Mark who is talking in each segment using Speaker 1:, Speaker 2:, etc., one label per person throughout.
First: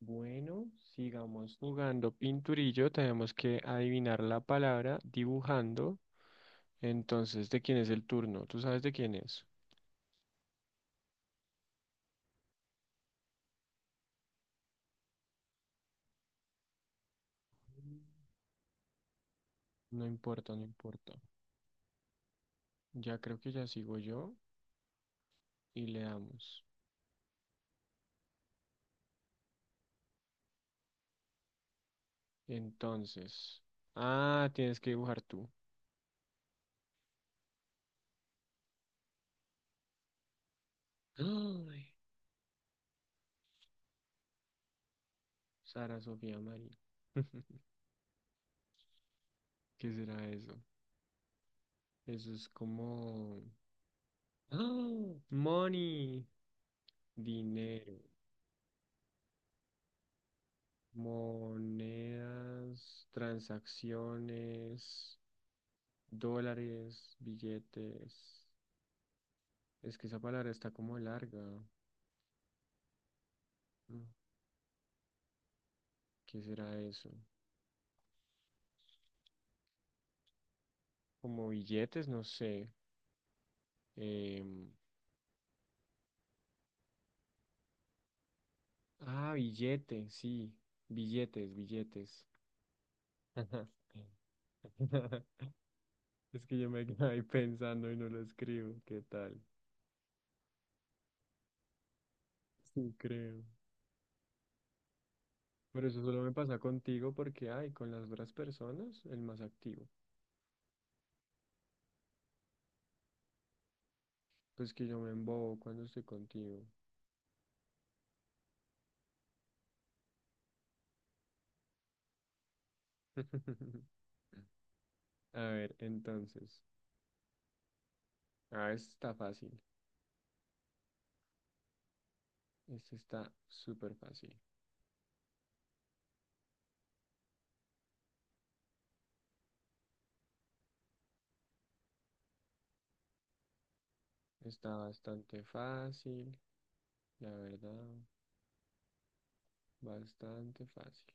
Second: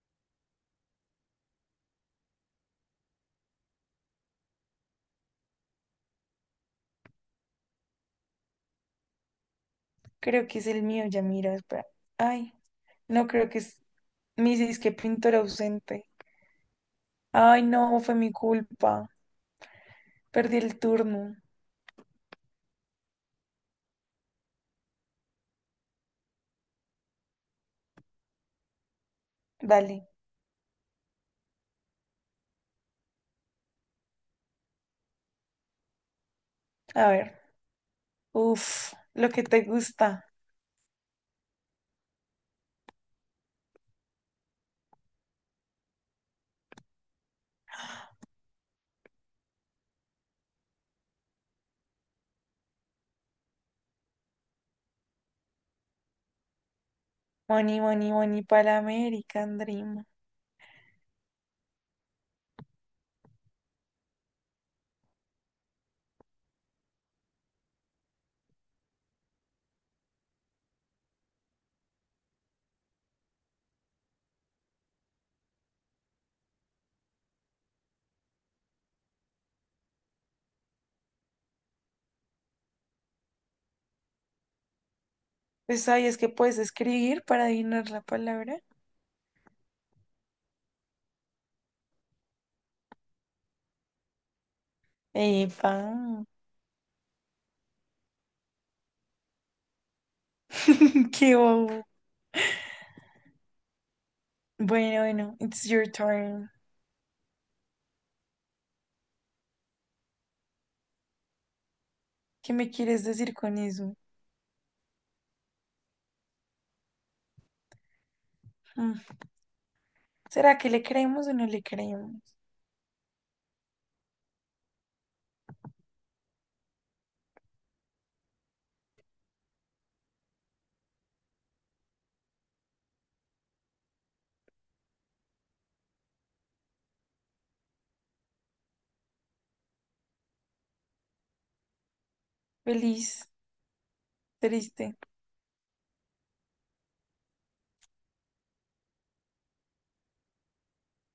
Speaker 1: Bueno, sigamos jugando pinturillo. Tenemos que adivinar la palabra dibujando. Entonces, ¿de quién es el turno? ¿Tú sabes de quién es?
Speaker 2: Creo que es el mío, ya mira, espera. Ay, no creo que es mi disque pintor ausente. Ay, no, fue mi culpa.
Speaker 1: No importa,
Speaker 2: Perdí
Speaker 1: no
Speaker 2: el
Speaker 1: importa.
Speaker 2: turno.
Speaker 1: Ya creo que ya sigo yo y le damos.
Speaker 2: Dale,
Speaker 1: Entonces, tienes que dibujar tú.
Speaker 2: a ver. Uf, lo que te gusta.
Speaker 1: Ay, Sara Sofía María. ¿Qué será eso? Eso es como... ¡Ah! Money,
Speaker 2: Money,
Speaker 1: dinero.
Speaker 2: money, money para American Dream.
Speaker 1: Monedas, transacciones, dólares, billetes. Es que esa palabra está como larga. Mm, ¿Qué será eso? Como billetes, no sé. Em,
Speaker 2: Pues sabías que puedes escribir para adivinar la palabra.
Speaker 1: billete, sí. Billetes, billetes.
Speaker 2: Epa,
Speaker 1: Es que yo me quedé ahí pensando y no lo escribo. ¿Qué tal?
Speaker 2: qué bobo.
Speaker 1: Sí, creo.
Speaker 2: Bueno, bueno, it's your
Speaker 1: Pero eso solo me
Speaker 2: turn.
Speaker 1: pasa contigo porque, ay, con las otras personas, el más activo.
Speaker 2: ¿Qué me quieres decir con eso?
Speaker 1: Pues que yo me embobo cuando estoy contigo.
Speaker 2: Mm, ¿Será que le creemos o no le creemos?
Speaker 1: A ver, entonces. Ah, esta está fácil. Esta está súper fácil.
Speaker 2: Feliz,
Speaker 1: Está
Speaker 2: triste.
Speaker 1: bastante fácil, la verdad. Bastante fácil.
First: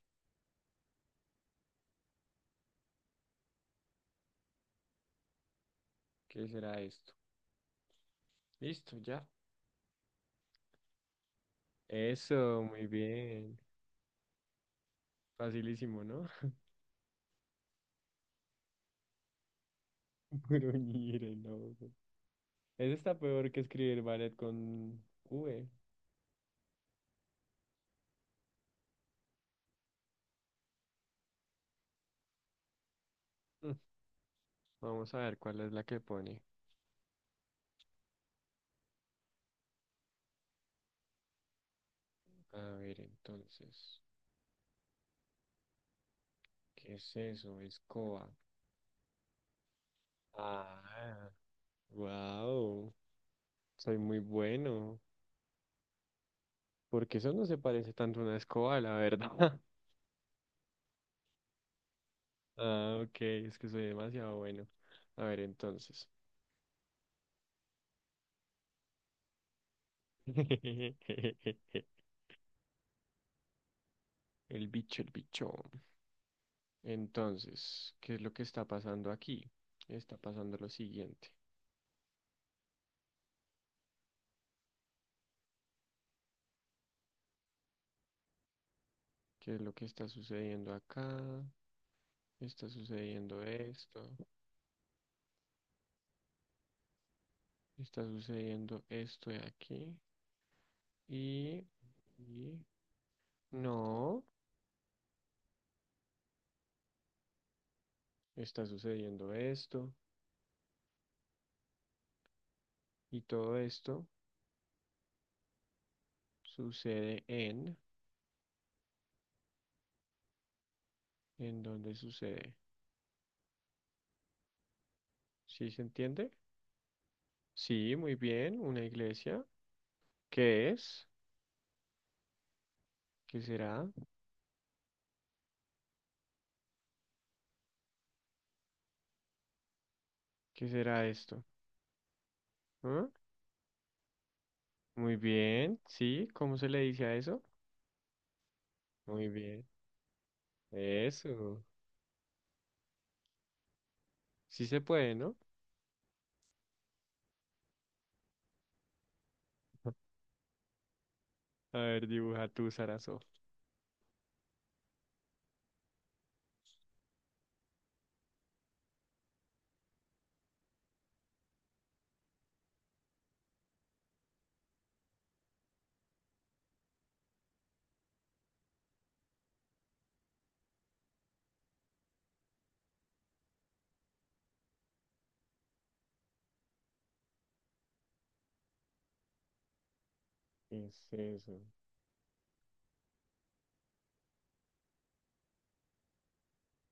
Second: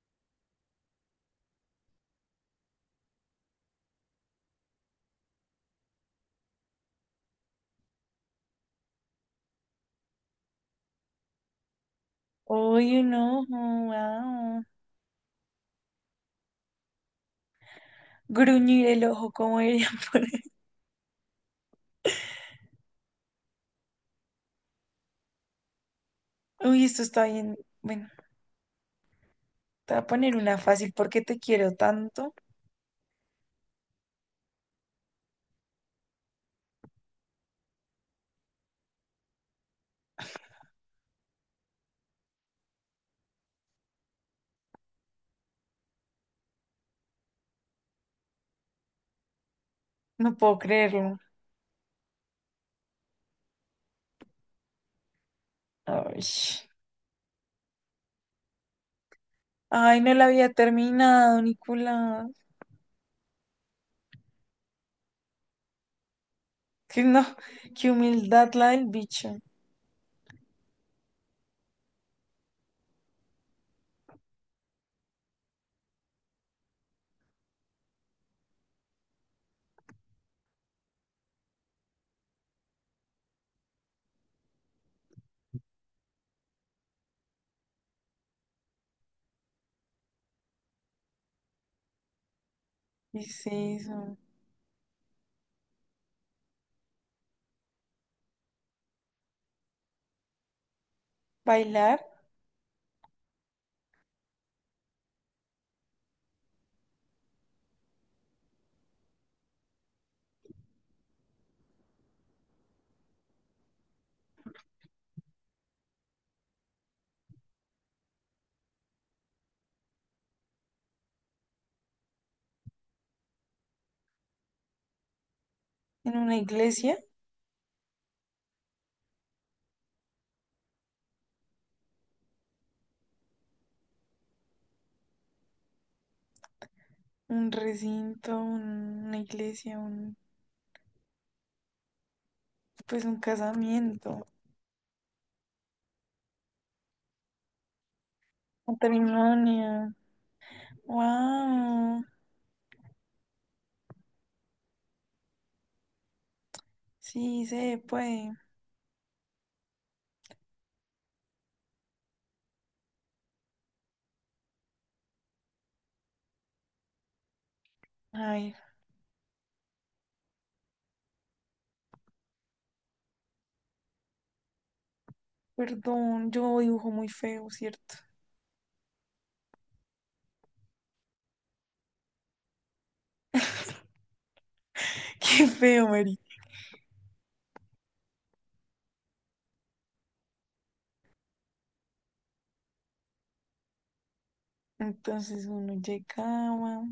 Speaker 1: ¿Qué será esto? Listo, ya. Eso, muy
Speaker 2: Uy, un ojo,
Speaker 1: bien.
Speaker 2: wow.
Speaker 1: Facilísimo, ¿no?
Speaker 2: Gruñir el ojo, como dirían por ahí.
Speaker 1: Gruñir el ojo. Está peor que escribir ballet con V.
Speaker 2: Uy, esto está bien. Bueno, te voy a poner una fácil. ¿Por qué te quiero tanto?
Speaker 1: Mm. Vamos a ver cuál es la que pone. A ver, entonces. ¿Qué es eso? Escoba.
Speaker 2: No puedo
Speaker 1: Ah,
Speaker 2: creerlo.
Speaker 1: wow, soy muy bueno,
Speaker 2: Ay,
Speaker 1: porque eso no se parece tanto a una escoba, la verdad.
Speaker 2: ay, no la había terminado, Nicolás.
Speaker 1: Ah, ok, es que soy demasiado bueno. A ver, entonces.
Speaker 2: Que no, qué humildad la del bicho.
Speaker 1: El bicho, el bicho. Entonces, ¿qué es lo que está pasando aquí? Está pasando lo siguiente. ¿Qué es lo que está sucediendo acá? Está
Speaker 2: ¿Qué
Speaker 1: sucediendo
Speaker 2: es
Speaker 1: esto.
Speaker 2: eso?
Speaker 1: Está sucediendo esto de aquí. Y,
Speaker 2: ¿Bailar
Speaker 1: y... No. Está sucediendo esto y todo esto sucede ¿en dónde sucede? ¿Sí se
Speaker 2: en
Speaker 1: entiende?
Speaker 2: una iglesia?
Speaker 1: Sí, muy bien, una iglesia. ¿Qué es? ¿Qué será?
Speaker 2: Un recinto, una iglesia, un,
Speaker 1: ¿Qué será esto?
Speaker 2: pues
Speaker 1: ¿Ah?
Speaker 2: un casamiento,
Speaker 1: Muy bien, sí, ¿cómo se le dice a eso? Muy bien,
Speaker 2: matrimonio.
Speaker 1: eso.
Speaker 2: Wow.
Speaker 1: Sí se puede, ¿no?
Speaker 2: Sí, se puede.
Speaker 1: A ver, dibuja tú, Sarazo.
Speaker 2: Ay, perdón, yo dibujo muy feo, ¿cierto? Qué feo, Mary.
Speaker 1: ¿Qué es eso?
Speaker 2: Entonces uno llegaba.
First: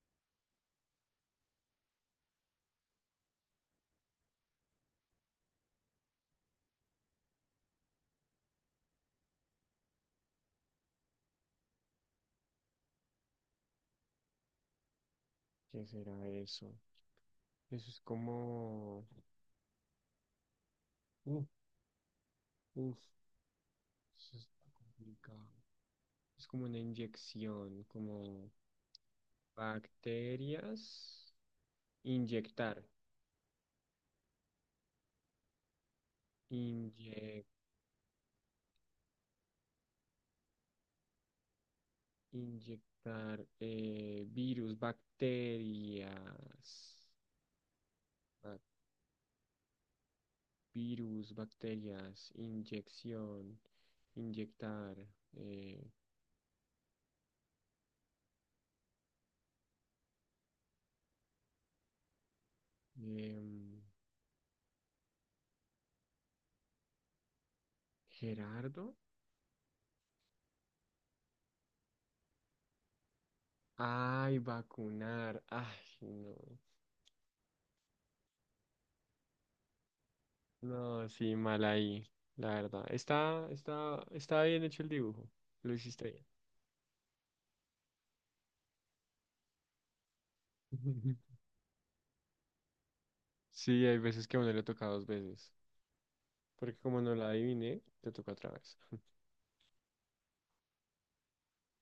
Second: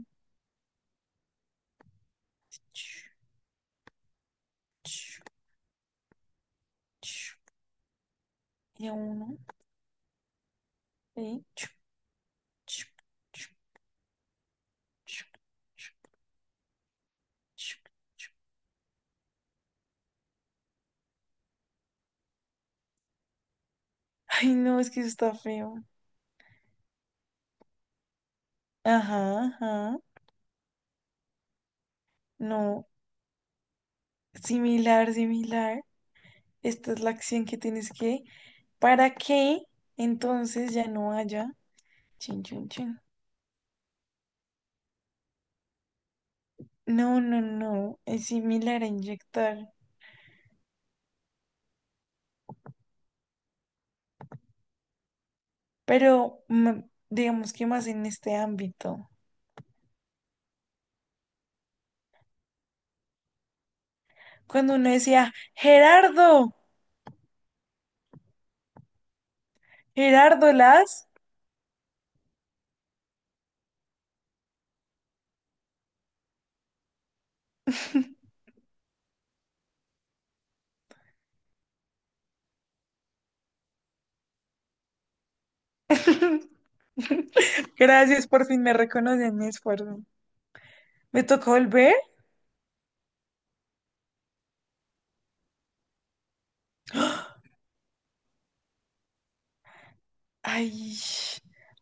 Speaker 2: Chu, chu, chu, y a uno. Ahí, chu, chu, chu, chu,
Speaker 1: ¿Qué
Speaker 2: chu,
Speaker 1: será eso?
Speaker 2: chu,
Speaker 1: Eso es
Speaker 2: chu.
Speaker 1: como... Uf, uf, eso
Speaker 2: Ay,
Speaker 1: está
Speaker 2: no, es que eso está
Speaker 1: complicado.
Speaker 2: feo.
Speaker 1: Es como una inyección, como
Speaker 2: Ajá, ajá.
Speaker 1: bacterias, inyectar,
Speaker 2: No, similar, similar. Esta es la acción
Speaker 1: inye-
Speaker 2: que tienes que. ¿Para que entonces ya no haya? Chin, chin, chin.
Speaker 1: inyectar, virus, bacterias,
Speaker 2: No, no, no. Es
Speaker 1: bac-
Speaker 2: similar a inyectar.
Speaker 1: virus, bacterias, inyección, inyectar. eh,
Speaker 2: Pero digamos que más en este ámbito.
Speaker 1: em,
Speaker 2: Cuando uno decía, Gerardo,
Speaker 1: Gerardo,
Speaker 2: Gerardo Las,
Speaker 1: ay, vacunar, ay, no, no, sí, mal ahí, la verdad. Está bien hecho el dibujo, lo hiciste
Speaker 2: gracias, por fin me reconocen mi esfuerzo.
Speaker 1: bien.
Speaker 2: ¿Me tocó volver?
Speaker 1: Sí, hay veces que a uno le toca dos veces, porque como no la adiviné, te toca otra vez.
Speaker 2: Ay,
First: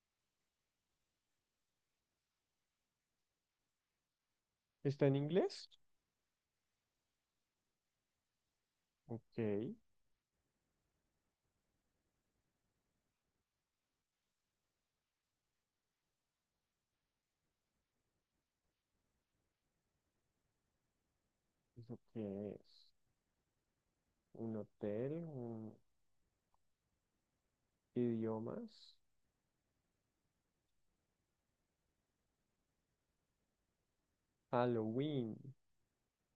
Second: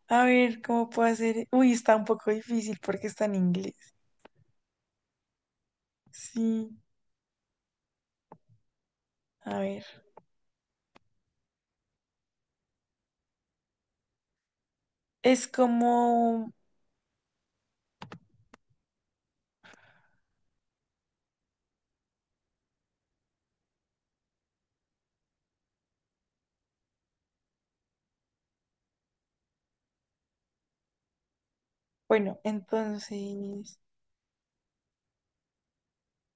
Speaker 2: a ver, ¿cómo puedo hacer? Uy, está un poco difícil porque está en inglés.
Speaker 1: ¿Está en inglés?
Speaker 2: Sí,
Speaker 1: Ok,
Speaker 2: a ver. Es como,
Speaker 1: ¿eso qué es? ¿Un hotel? ¿Un idiomas?
Speaker 2: bueno, entonces,
Speaker 1: Halloween.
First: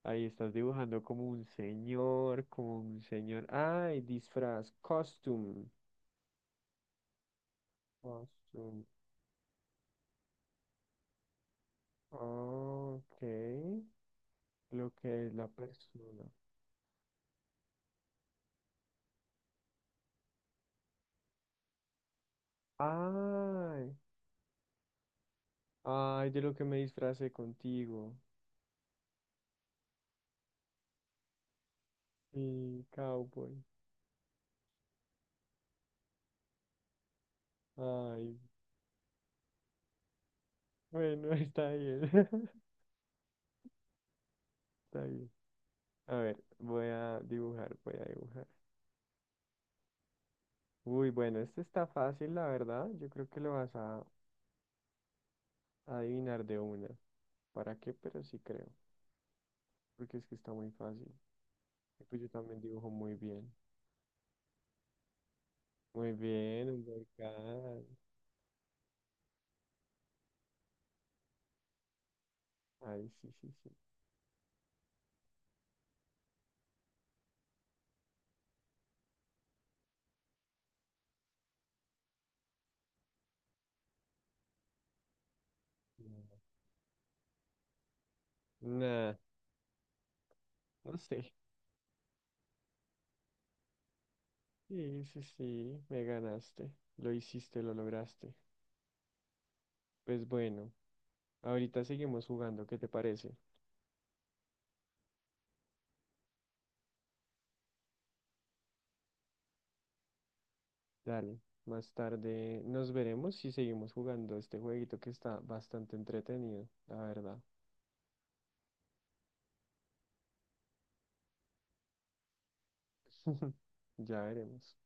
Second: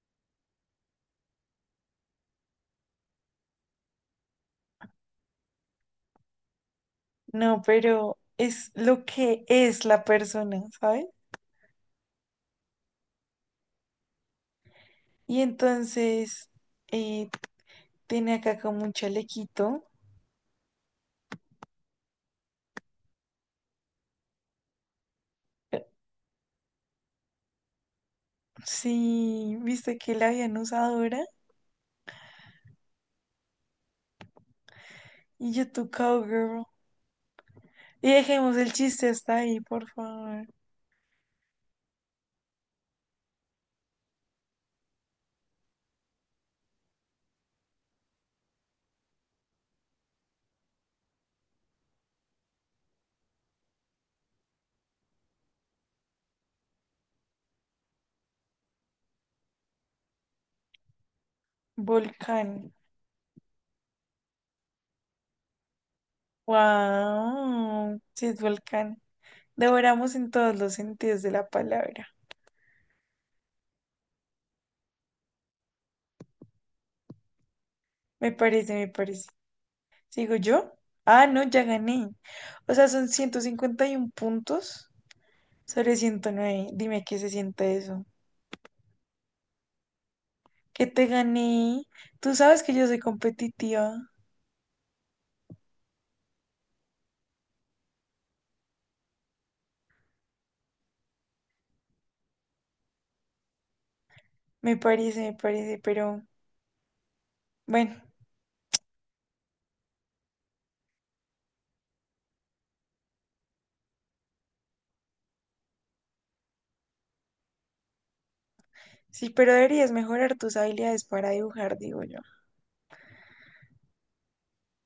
Speaker 1: Ahí estás dibujando como un señor, como un señor. Ay, disfraz, costume.
Speaker 2: no, pero es
Speaker 1: Costume.
Speaker 2: lo que es la persona, ¿sabes?
Speaker 1: Ok, lo que es
Speaker 2: Y
Speaker 1: la persona.
Speaker 2: entonces eh, tiene acá como un chalequito.
Speaker 1: Ay,
Speaker 2: Eh,
Speaker 1: ay, de lo que me disfracé contigo.
Speaker 2: Sí, viste que la habían usado ahora.
Speaker 1: Sí, cowboy.
Speaker 2: Y yo tu cowgirl. Y
Speaker 1: Ay,
Speaker 2: dejemos el chiste hasta ahí, por favor.
Speaker 1: bueno, está bien. Está bien. A ver, voy a dibujar, voy a dibujar. Uy, bueno, este está fácil, la verdad. Yo creo que lo vas a adivinar de una. ¿Para qué? Pero sí creo. Porque es que está muy fácil. Y pues yo también
Speaker 2: Volcán.
Speaker 1: dibujo muy bien. Muy bien, un volcán.
Speaker 2: Wow. Sí, es volcán. Devoramos en todos los sentidos de la palabra.
Speaker 1: Ay, sí, sí, sí.
Speaker 2: Me parece, me parece. ¿Sigo yo? Ah, no, ya gané. O sea, son 151 puntos sobre 109. Dime qué se siente eso.
Speaker 1: Nah, nah,
Speaker 2: Que
Speaker 1: no
Speaker 2: te
Speaker 1: sé.
Speaker 2: gané. Tú sabes que yo soy competitiva.
Speaker 1: Sí, sí, sí, me ganaste. Lo hiciste, lo lograste. Pues bueno, ahorita seguimos jugando. ¿Qué te parece?
Speaker 2: Me parece, pero bueno,
Speaker 1: Dale, más tarde nos veremos y seguimos jugando este jueguito que está bastante entretenido, la verdad.
Speaker 2: sí, pero deberías mejorar tus habilidades para dibujar, digo yo.
Speaker 1: Ya veremos.